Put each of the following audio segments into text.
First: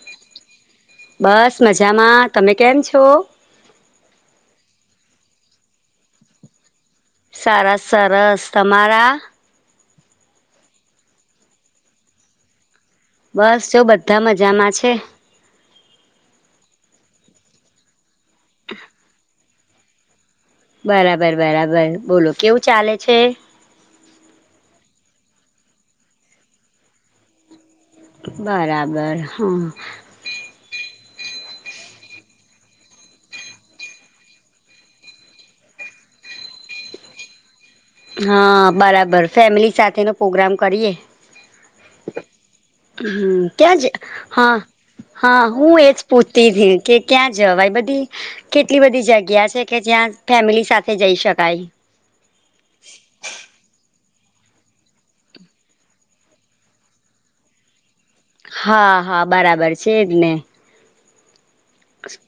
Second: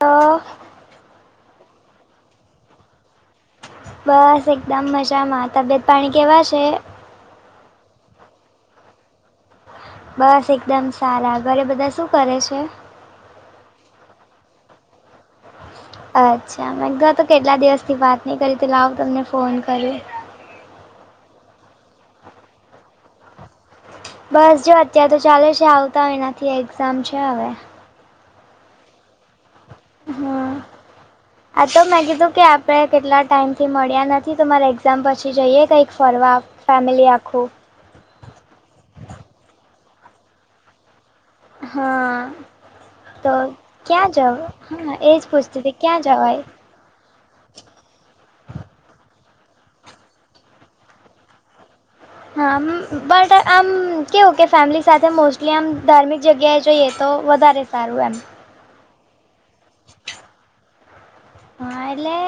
તો બસ મજામા. તમે કેમ છો? બસ એકદમ મજામા. તબિયત પાણી કેવા છે? સારા સરસ તમારા? બસ એકદમ સાલા ઘરે બધા શું કરે છે? બસ જો બધા મજામા છે. અચ્છા એમ તો તો કેટલા દિવસથી વાત નહી કરી તો લાવુ તમને ફોન કરી. બરાબર બરાબર બોલો કેવુ ચાલે છે? બસ જો અત્યાર તો ચાલે છે આવતા મહિનાથી એક્ઝામ છે હવે. બરાબર હમ. હમ આ તોમે કીધુ કે આપણે કેટલા ટાઈમથી મળ્યા નથી તો મારે એક્ઝામ પછી જઈએ કંઈક ફરવા ફેમિલી આખુ. હા બરાબર ફેમિલી સાથેનો પ્રોગ્રામ કરીએ. હા. તો હ ત્યાં જ ક્યાં જવ હા એ જ હા પૂછતી હતી હું એજ ક્યાં જવાય પૂછતી થી. કે ક્યાં જવાય બધી કેટલી બધી જગ્યા છે કે જ્યાં ફેમિલી સાથે જઈ શકાય. હામ બટ આમ કેવુ કે ફેમિલી સાથે મોસ્ટલી આમ ધાર્મિક જગ્યાએ જઈએ તો વધારે સારું એમ. હા હા બરાબર છે એજને. હા એટલે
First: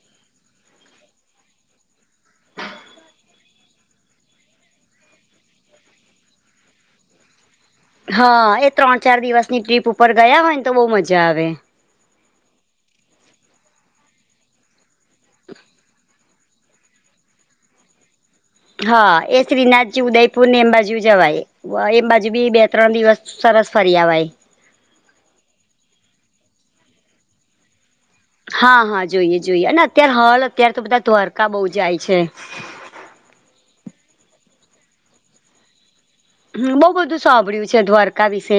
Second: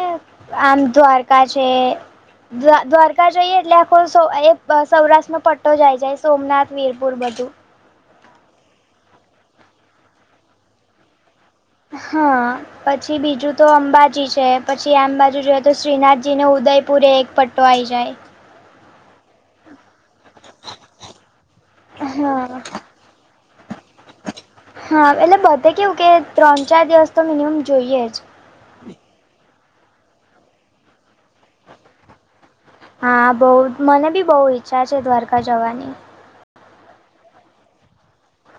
આમ દ્વારકા છે. દ્વા દ્વારકા જઈએ એટલે આખો સૌ એ બ સૌરાષ્ટ્રનો પટ્ટો જ આઈ જાય સોમનાથ, વીરપુર બધુ. હા એ ત્રણ ચાર દિવસની ટ્રીપ ઉપર ગયા હોયન તો બહુ મજા આવે. હા. પછી બીજુ તો અંબાજી છે પછી આમ બાજુ જોએ તો શ્રીનાથજી ને ઉદયપુર એક પ ટો આઈ જાય. હા, એ શ્રીનાથજી, ઉદયપુર ને, અંબાજીયું જવાય. વ એમ બાજુ બી હા બે-ત્રણ દિવસ સરસ ફરી આવાય. હા, એટલે બધે કેવું કે, ત્રણ-ચાર દિવસ તો મિનિમમ જોઈએ જ. હા, હા, જોઈએ, જોઈએ, અને અત્યારે હાલ અત્યારે તો બધા દ્વારકા બહુ જાય છે. હા, બહુ મને બી બહુ ઈચ્છા છે, દ્વારકા જવાની. બઉુ બધું સાંભળ્યું છે દ્વારકા વિશે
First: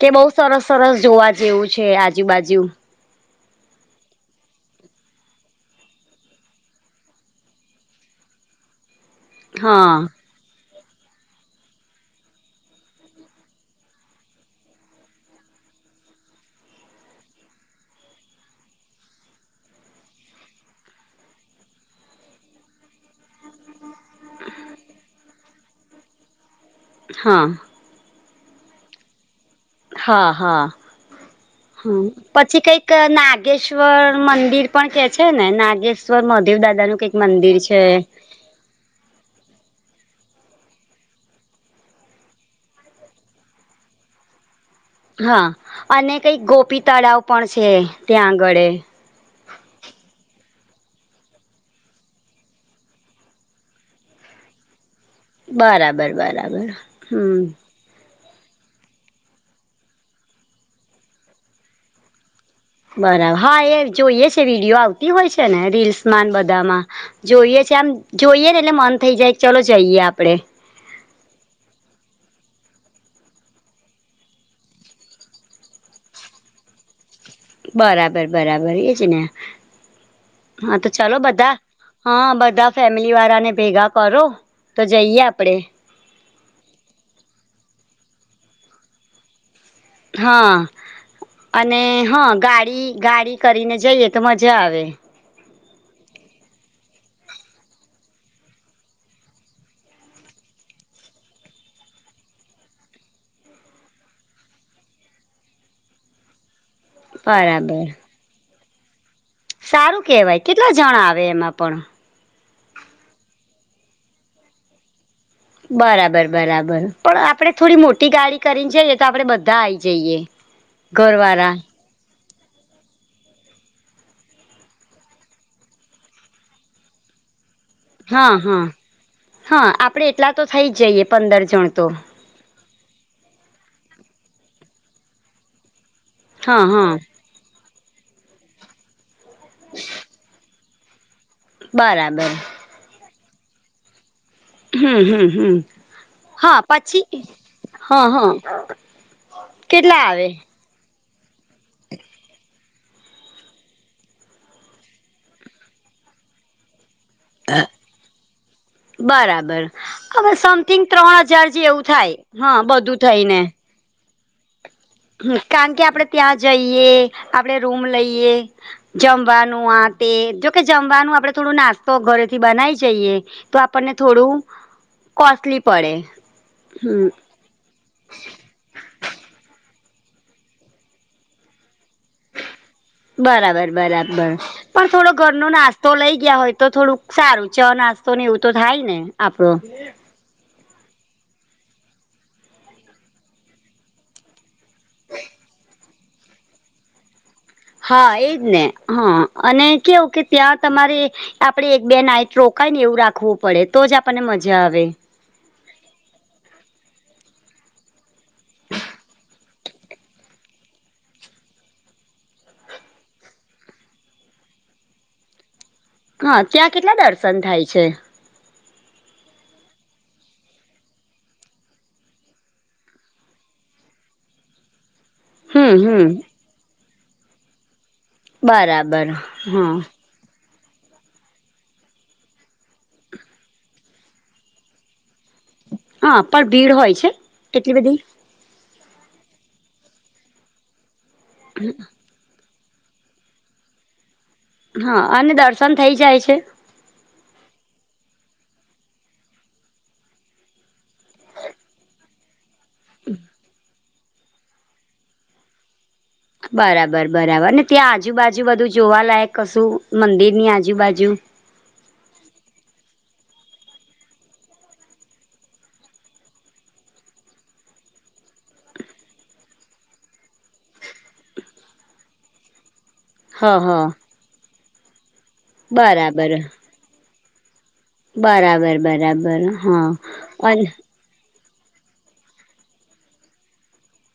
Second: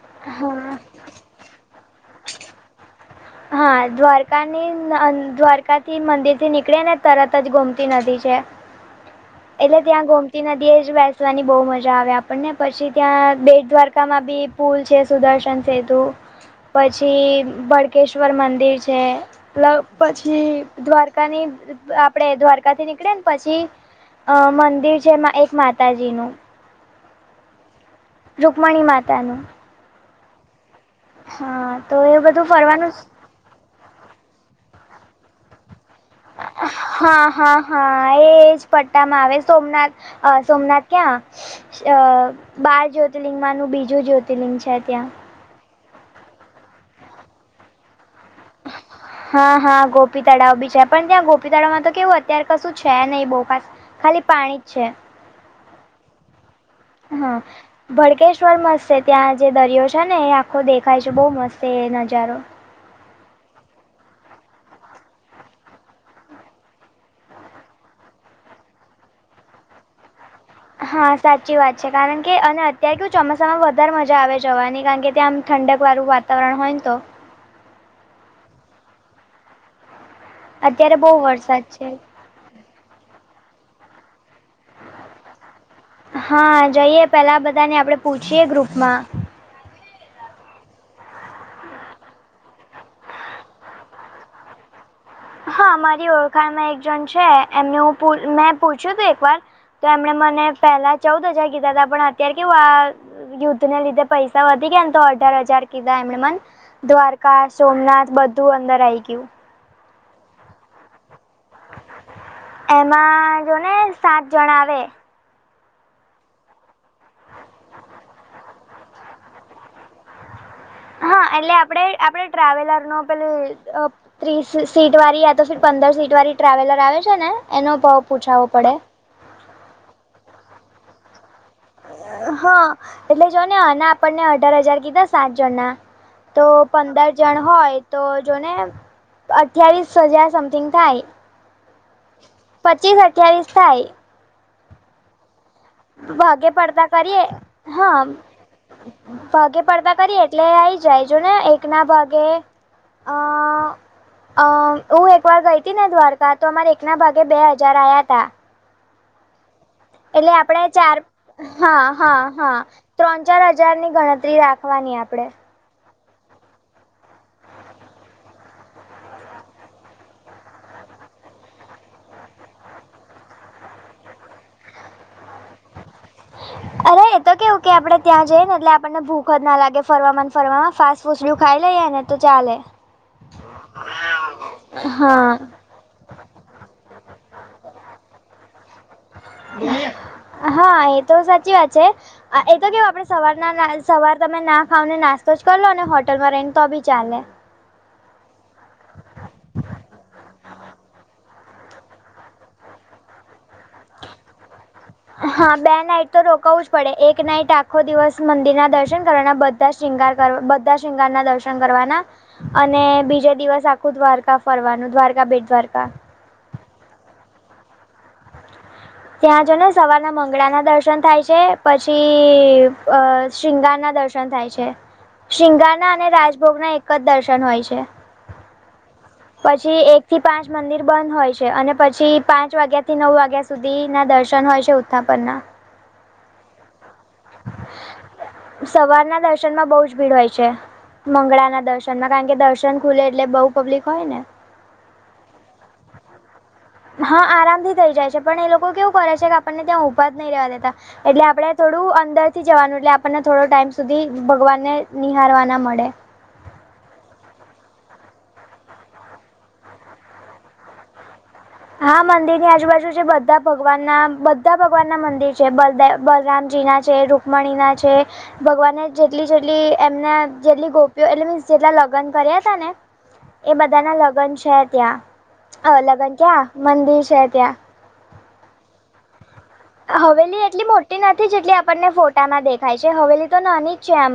કે, બઉુ સરસ હા સરસ જોવા. જેવું છે, આજુબાજુ. હા, દ્વારકાની દ્વારકાથી મંદિર થી નીકળી ને, તરત જ ગોમતી નદી છે. [unintelligible] એટલે હા ત્યાં ગૌમ તી નદીએ જ બેસવાની બહુ મજા આવે આપણને પછી ત્યાં બેત દ્વારકામાં બી પુલ છે, સુદર્શન સેતુ પછી. કેશ્વર મંદિર છે પ પછી દ્વારકાની આપડે દ્વારકાથી નીકળે ને, પછી અહ મંદિર છે એક માતાજી નું હા. રુકમણી માતાનું હા, હા, હા તો હમ્મ, એ બધું પછી કંઈક ફરવાનું નાગ નાગેશ્વર મંદિર પણ કે છે ને, નાગેશ્વર મહાદેવ દાદા નું કઈક હા મંદિર હા છે. હા એજ પટ્ટામાં આવે, સોમનાથ અહ સોમનાથ ક્યાં? અહ બાર જ્યોતિર્લિંગ માંનું બીજું જ્યોતિર્લિંગ છે ત્યાં. હા, અને કંઈક ગોપી તળાવ પણ છે, ત્યાં આગળ એ હા, હા, ગોપી તળાવ બી છે, પણ ત્યાં ગોપી તળાવમાં તો કેવું અત્યારે કશું છે નહીં, બહુ ખાસ. ખાલી પાણી જ છે. બરાબર, બરાબર. હા. હમ ભડકેશ્વર મસ્ત છે, ત્યાં જે દરિયો છે ને, એ આખો દેખાય છે, બહુ મસ્ત છે એ નજારો. બરાબર. હા, એ જોઈએ છે, વિડીયો આવતી હોય છે ને, રીલ્સમાં બધામાં. જોઈએ છે, આમ જોઈએ ને, એટલે મન થઈ જાય, ચાલ જઈએ આપડે. હા, સાચી વાત છે, કારણકે, અને અત્યારે કે ચોમાસામાં વધારે મજા આવે જવાની, કારણકે ત્યાં આમ ઠંડક વાળું વાત વાતાવરણ હોયને તો. બરાબર, બરાબર, એજને. હા, તો અત્યારે બહુ ચાલો બધા. વરસાદ છે હા, બધા ફેમિલી વાળા ને ભેગા કરો તો, જઈએ આપડે. હા જઈએ, પેલા બધાને, આપડે પૂછીએ ગ્રુપમાં. હા, અને હં ગાડી ગાડી કરીને જઈએ, તો મજા આવે. હા, મારી ઓળખાણમાં એક જણ છે, એમને હું મેં પૂછ્યું તું એક વાર. તો એમણે મને પેલા ચૌદ હજાર કીધા હતા, પણ અત્યારે કેવું આ યુદ્ધને લીધે પૈસા વધી ગયા ને, તો અઢાર હજાર કીધા, એમણે મને દ્વારકા, બરાબર સોમનાથ બધું અંદર આઈ ગયું. સારું કહેવાય, કેટલા જણા આવે, એમાં પણ? એમાં જો ને, સાત જણ આવે. બરાબર, બરાબર, પણ આપડે થોડી મોટી ગાડી કરીને જઈએ, તો આપડે બધા આઈ જઈએ. [unintelligible] હા, એટલે ઘરવાળા આપડે આપડે ટ્રાવેલર નો પે ત્રીસ સીટ વાળી, યા તો પંદર સીટ વાળી ટ્રાવેલર આવે છે ને, એનો ભાવ હા, પૂછાવો હા, પડે હા, આપડે એટલા તો થઇ જ જઈએ, પંદર જણ તો. હા, એટલે જો ને, એના આપણને અઢાર હજાર કીધા સાત જણના. તો હા હા પંદર જણ હોય તો, જોને અઠ્યાવીસ હજાર સમથિંગ થાય. બરાબર. પચીવ અઠ્યાવીસ થાય. હમ હમ હમ. ભાગે હા પડતા પછી કરીએ હા હામ હા ભાગે પડતા કેટલા કરીએ આવે એટલે આ આઈ જાય જો ને એક ના ભાગે અ અ હું એક વાર ગઈ હતી ને દ્વારકા તો અમારે એકના ભાગે બે હજાર આયાતા. બરાબર હવે આપણે સમથિંગ ચાર ત્રણ હજાર જેવું થાય હા બધું થઈ ને. જારની ગણતરી રાખવાની આપ હ કારણ કે આપડે ત્યાં જઈએ આપડે રૂમ લઈએ. જમવાનું આ તે જોકે જમવાનું આપડે થોડું નાસ્તો ઘરેથી બનાય જઈએ. તો આપણને થોડું કોસ્ટલી પડે. અરે હમ એ તો કેવું કે આપડે ત્યાં જઈએ ને એટલે આપણને ભૂખ જ ના લાગે ફરવા ને ફરવામાં ફાસ્ટ ફુસું ને એવું ખાઈ લઈએ ને તો ચાલે. બરાબર બરાબર પણ થોડો ઘરનો હા ના તો લઈ ગયા હોય તો થોડુંક સારું ચ નાસ્તો ને એવું તો થાય ને. આપડો હા એ તો સાચી વાત છે. એ તો કેવું આપડે સવાર ના સવાર તમે ના ખાવને નાસ્તો જ કર લો ને હોટલમાં રહીન તો બી ચાલે. હા એજ ને હા અને કેવું કે ત્યાં તમારે આપડે એક બે નાઈટ રોકાય ને એવું રાખવું પડે તો જ આપણને મજા આવે. હા બે નાઈટ તો રોકાવુ જ પડે એક નાઈટ આ ખો દિવસ મંદિરના દર્શન કરવાના બધા શૃંગાર કરવા બધા શૃંગારના દર્શન કરવાના. અને બીજે દિવસ આખું દ્વારકા ફરવાનું દ્વારકા બેટ દ્વારકા. હા ત્યાં કેટલા દર્શન થાય છે. ત્યાં જો ને સવારના મંગળા ના દર્શન થાય છે પછી અ શિંગાર ના દર્શ ર્શન થાય છે હમ શિંગારના અને હમ રાજભોગના એક જ દર્શન હોય છે. બરાબર. હા પછી એક થી પાંચ મંદિર બંધ હોય છે અને પછી પાંચ વાગ્યાથી નવ વાગ્યા સુધી ના દર્શન હોય છે ઉથા પરના. હા પણ ભીડ હોય છે કેટલી બધી. સવારના દર્શનમાં બહુ જ ભીડ હોય છે મંગળાના દર્શનમાં. કારણ કે દર્શન ખુલે એટલે બઉ પબ્લિક હોય ને. હા અને દર્શન થઈ જાય છે. હા આરામથી થઇ જાય છે પણ એ લોકો કેવું કરે છે કે આપણને ત્યાં ઊભા જ નહી રેવા દેતા. એટલે આપડે થોડું અંદર થી જવાનું એટલે આપણને થોડો ટાઈમ સુધી ભગવાનને નિહારવાના મડે. બરાબર બરાબર ને ત્યાં આજુબાજુ બધું જોવાલાયક કશું મંદિરની આજુબાજુ. હા મંદિર ની આજુબાજુ છે બધા ભગવાન ના બધા ભગવાન ના મંદિર છે બલદે બલરામજી ના છે રુકમણીના છે. ભગવાને જેટલી જેટલી એમના જેટલી ગોપીઓ એટલે મીન્સ જેટલા લગન કર્યાતા ને હ એ હ બધાના લગન છે ત્યાં અ લગન બરાબર ક્યાં મંદિર છે ત્યાં. બરાબર બરાબર. હા હવેલી એટલી અને મો ટી નથી જેટલી આપણને ફોટામાં દેખાય છે હવેલી તો નાની છે આમ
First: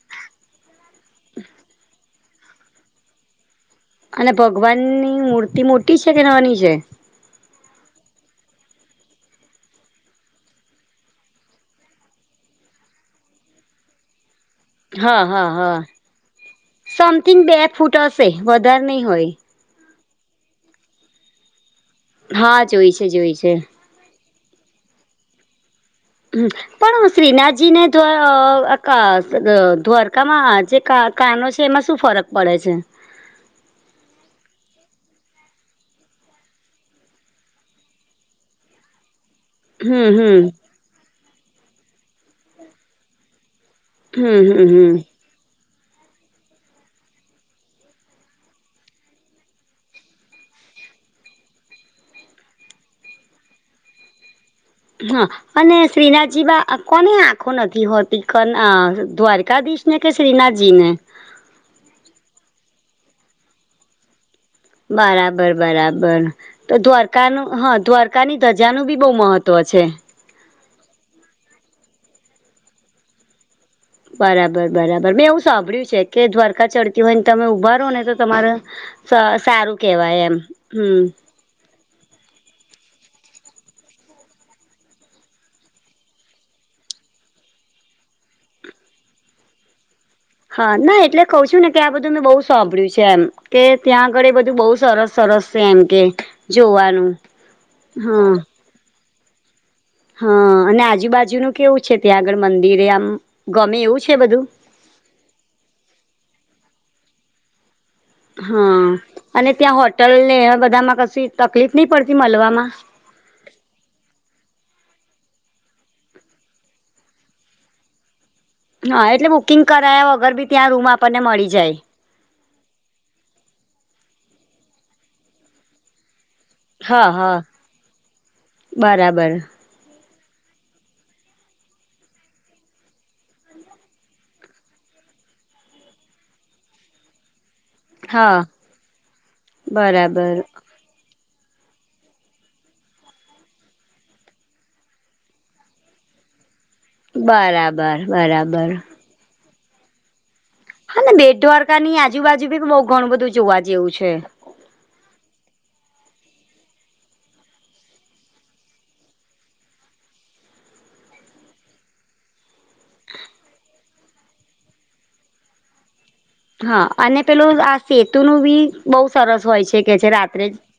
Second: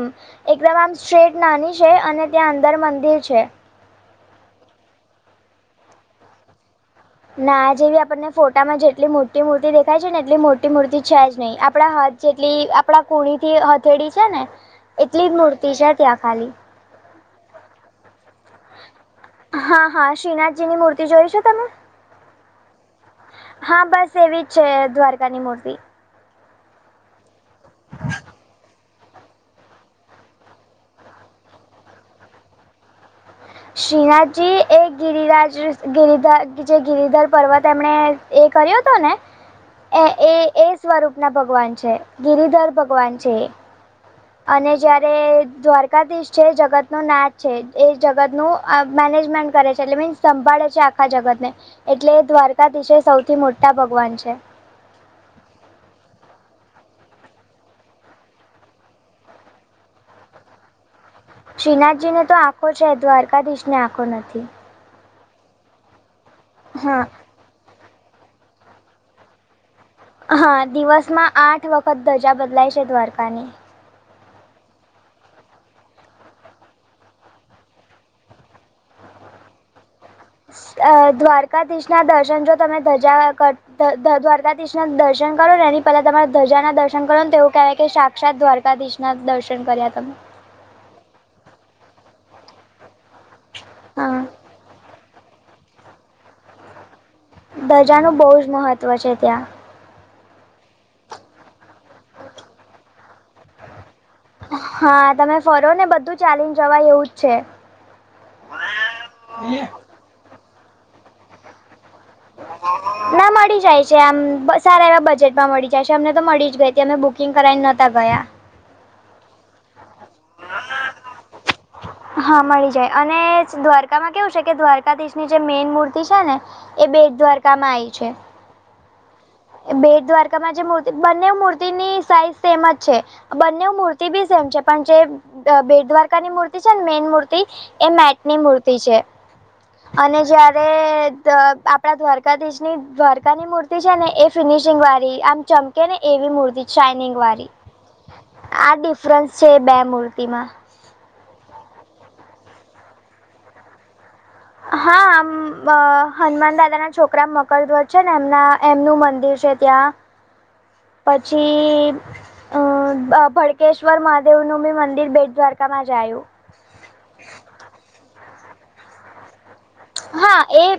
એકદમ આમ સેજ નાની છે અને ત્યાં અંદર મંદિર છે. અને ભગવાનની મૂર્તિ મોટી છે કે નાની છે? ના જેવી આપણને ફોટામાં જેટલી મોટી મૂર્તિ દેખાય છે ને એટલી મોટી મૂર્તિ છે જ નહીં, આપણા હાથ જેટલી આપણા કુણીથી હથેળી છે ને હા એટલી જ હા મૂર્તિ હા છે ત્યાં ખાલી. સમથિંગ બે ફૂટ હશે વધાર નય હોય. હા હા, શ્રીનાથજીની મૂર્તિ જોઈ છે તમે? હા, જોઈ છે જોઈ છે. હા બસ એવી જ છે દ્વારકાની મૂર્તિ. પણ શ્રીનાથજીને દ્વવ ક દ દ્વારકામાં જે કા કાનો છે એમાં શું ફરક પડે છે. શ્રીનાથજી એ ગિરિરાજ જે ગીરધા જે ગિરિધર પર્વત એમણે એ કર્યો તો ને? [inaudible] અ એ હમ એ એ સ્વરૂપના ભગવાન છે ગિરિધર ભગવાન છે એ. હમ હમ અને જયારે હમ દ્વાર તાદિશ છે જગતના નાથ છે એ જગતનું અ મેનેજમેન્ટ કરે છે એટલે મીન્સ સંભાળે છે આખા જગતને, એટલે દ્વારકાધીશ એ સૌથી મોટા ભગવાન છે. હા અને શ્રીનાથજીબા આ કોને આંખો નથી હોતી કન અ દ્વારકાધીશ ની કે શ્રીનાજીની. શ્રીનાથજી ને તો આખો છે દ્વારકાધીશને આખો નથી. બરાબર બરાબર. તો હા દ્વારકાનું હ દ્વાર ત્યાંની ધજાનું બી બઉ મહત્વ છે. હા દિવસમાં આઠ વખત ધજા બદલાય છે દ્વારકાની. બરાબર બરાબર. મેં એવું સાંભળ્યું છે કે દ્વારકા ચઢતી હોય ને તમે ઊભા રો ને તો તમારે સ સારું કેવાય એમ. અ હમ દ્વારકાધીશના દર્શન જો તમે ધજા કર દ દ દ્વારકાધીશ ના દર્શન કરોને એની પેલા તમારા ધજાના દર્શન કરો તો એવું કે કે શા ક્ષાત દ્વારકાધીશના દર્શન કર્યા તમે. હા નય. એટલે કઉ છું ને કે આ બધું મે બઉ સાભળ્યું છે એમ કે ત્યાં હા આગળ એ બધું બહુ સરસ સરસ સે એમ કેય જોવાનું. ધજાનું બઉ હા જ મહત્ત્વ છે ત્યાં. હા અને આજુબાજુનું કેવું છે ત્યાં આગળ મંદિરે આમ. ગમે એવું છે બધું? હા તમે ફરો ને બધું ચાલીન જવાય એવું જ છે. હા અને ત્યાં હોટલ ને એવા બધામાં કશી તકલીફ નઇ પડતી મલવામાં? ના મળી જાય છે આમ, સારા એવા બજેટમાં મળી જાય છે અમને તો મળી જ ગઈતી, અમે બુકિંગ કરાવી નતા ગયા. હા, એટલે બુકિંગ કરાયા વગર બી ત્યાં રૂમ આપણને મળી જાય. હા મળી જાય, અને દ્વારકામાં કેવું છે કે દ્વારકાધીશની જે મેઈન મૂર્તિ છે ને એ હા બેટ હા દ્વારકામાં આયી છે. બરાબર. બેટ દ્વારકામાં જે મૂર્તિ બંનેઉ મૂર્તિની સાઈઝ સેમ જ છે. બંનેઉ મૂર્તિ બી સેમ છે પણ જે અ બેટ દ્વારકાની મૂર્તિ છે ને મેઇન મૂર્તિ એ મેટની હા મૂર્તિ છે, અને બરાબર જે ને ત આપણા દ્વારકાધીશની દ્વારકાની મૂર્તિ છે ને એ ફિનિશિંગવારી આમ ચમકે ને એવી મૂર્તિ શાઇનિંગ વારી. બરાબર બરાબર આ ડિફ ફરન્સ છે બે મૂર્તિમાં. હને બેટ દ્વારકાની આજુબાજુ ભી બઉ ઘણું બધું જોવા જેવું છે. હા, આમ અ હનુમાન દાદાના છોકરા મકરધ્વજ છે ને, એમના એમનું મંદિર છે ત્યાં. [unintelligible] પછી અ અ ભડકેશ્વર મહાદેવનું બી મંદિર, બેટ દ્વારકામાં જાયું. હા, અને પેલું આ સેતુ નું બી બહુ સરસ હોય છે કે, જે હા રાત્રે એ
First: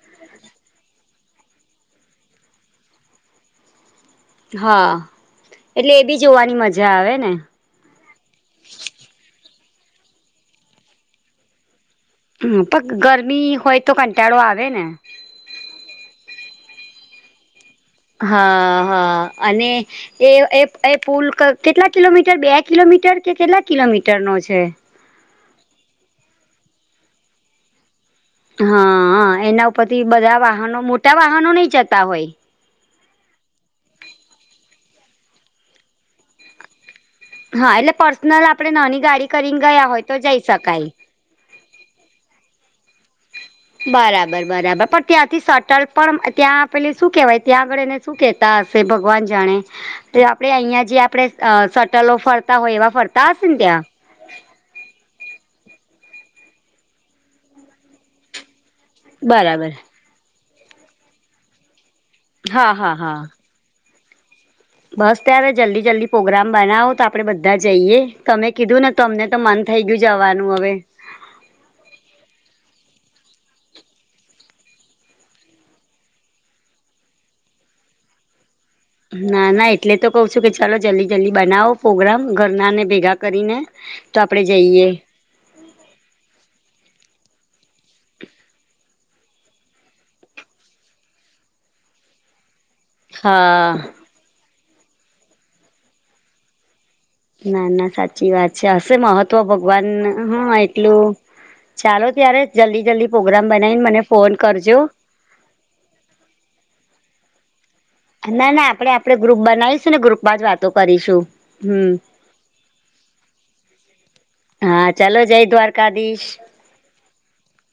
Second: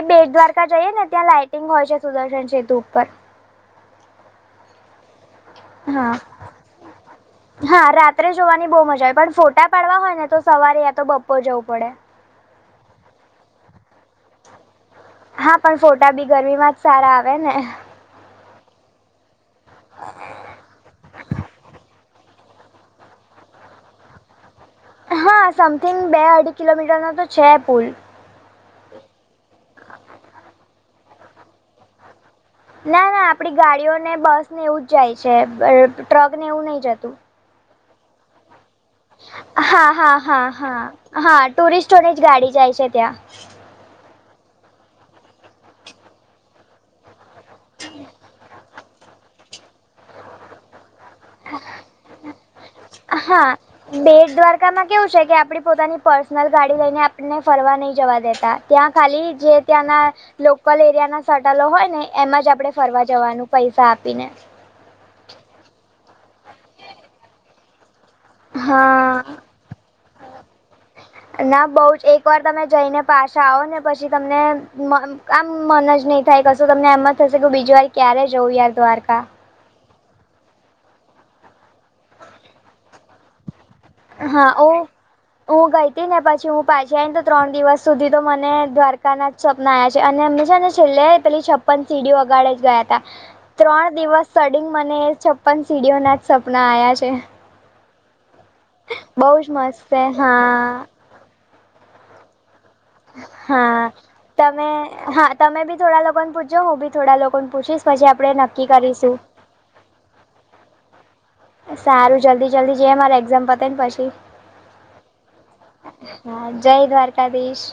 એ બેટ દ્વારકા જઈએ ને, ત્યાં લાાઈટિંગ હોય છે, સુદર્શન સેતુ ઉપર હા, એટલે એ હા બી જોવાની મજા આવે ને. હા, રાત્રે જોવાની બહુ મજા, પણ ફોટા પાડવા હોય ને, તો સવારે યા તો બપર જવું પડે. હમ, પણ ગરમી હોય તો, કંટાળો આવે ને. હા, પણ ફોટા બી ગરમી માં જ સારા આવે ને. હા, હા, અને એ એ પુલ કેટલા કિલોમીટર, બે કિલોમીટર કે, કેટલા કિલોમીટર નો છે. હા, સમથિંગ બે અઢી કિલોમીટરનો તો છે પુલ. ઉપરથી બધા વાહનો મોટા વાહનો નહીં જતા હોય. ના, ના આપડી ગાડીઓને બસ ને, એવું જ જાય છે, ટ્રક ને, એવું નહી જતું. હા, એટલે પર્સનલ આપણે નાની ગાડી કરીને હા ગયા હોય હા તો, જઈ હા હા શકાય. હા, ટુરિસ્ટોની જ ગાડી જાય છે ત્યાં. બરાબર, બરાબર પણ ત્યાંથી સટલ પણ ત્યાં પે શું કેવાય? ત્યાં આગળ એને શું કહેતા હશે? ભગવાન જાણે તો આપણે અહીંયા જે આપણે. અ સટલો ફરતા હોય, એવા ફરતા હશે હા ને ત્યાં. બેટ દ્વારકામાં કેવું છે કે, આપડી પોતાની પર્સનલ ગાડી લઈને, આપણને ફરવા નહી જવા દેતા. ત્યાં ખાલી જે બરાબર ત્યાંના લોકલ એરિયા ના સટલો હોય ને, એમ જ આપણે હા હા ફરવા હા જવાનું. પૈસા આપીને. બસ ત્યારે, જલ્દી-જલ્દી પોગ્રામ બનાવો તો, આપણે બધા જઈએ. તમે કીધું ને, હા તમને તો મન થઈ ગયું, જવાનું હવે. ના, બહુ જ એકવાર તમે જઈને પાછા આવો ને, પછી તમને મ આમ મન જ નહી થાય, કશું તમને એમ જ થશે કે, બીજી વાર ક્યારે જવું યાર દ્વારકા. ના, ના એટલે કવ છું, ચાલો જલ્દી-જલ્દી બનાવો, પ્રોગ્રામ ઘરનાને ભેગા કરીને. તો આપડે હા, ઓ. જઈએ હું ગઈ હતી ને, પછી હું પાછી આવીઈને, ત્રણ દિવસ સુધી તો મને દ્વારકા ના. સપના આ છે, અને એમ છે ને, છેલ્લે પેલી છપ્પન સીડીઓ અગાડ જ ગયા હતા. હા ત્રણ દિવસ સડીંગ, મને છપ્પન સીડીઓના જ સપના આવ્યા છે. ના, ના સાચી વાત છે, હશે, બહુ મહત્વ જ મસ્ત ભગવાન. છે હા, એટલું. ચાલો, ત્યારે જલ્દી-જલ્દી પ્રોગ્રામ બનાવીને, હા મને ફોન તમે કરજો. હા તમે બી થોડા લોકોને પૂછજો, હું બી થોડા લોકોને પૂછીશ. પછી આપણે ના, ના નક્કી આપણે કરીશું આપડણે ગ્રુપ બનાવીશું ને, ગ્રુપમાં જ વાતો કરીશું. હમ સારું, જલ્દી-જલ્દી જઈ, મારે એક્ઝામ પતે ને પછી હા, દ્વારકાધીશ. હા, જય દ્વારકાધીશ.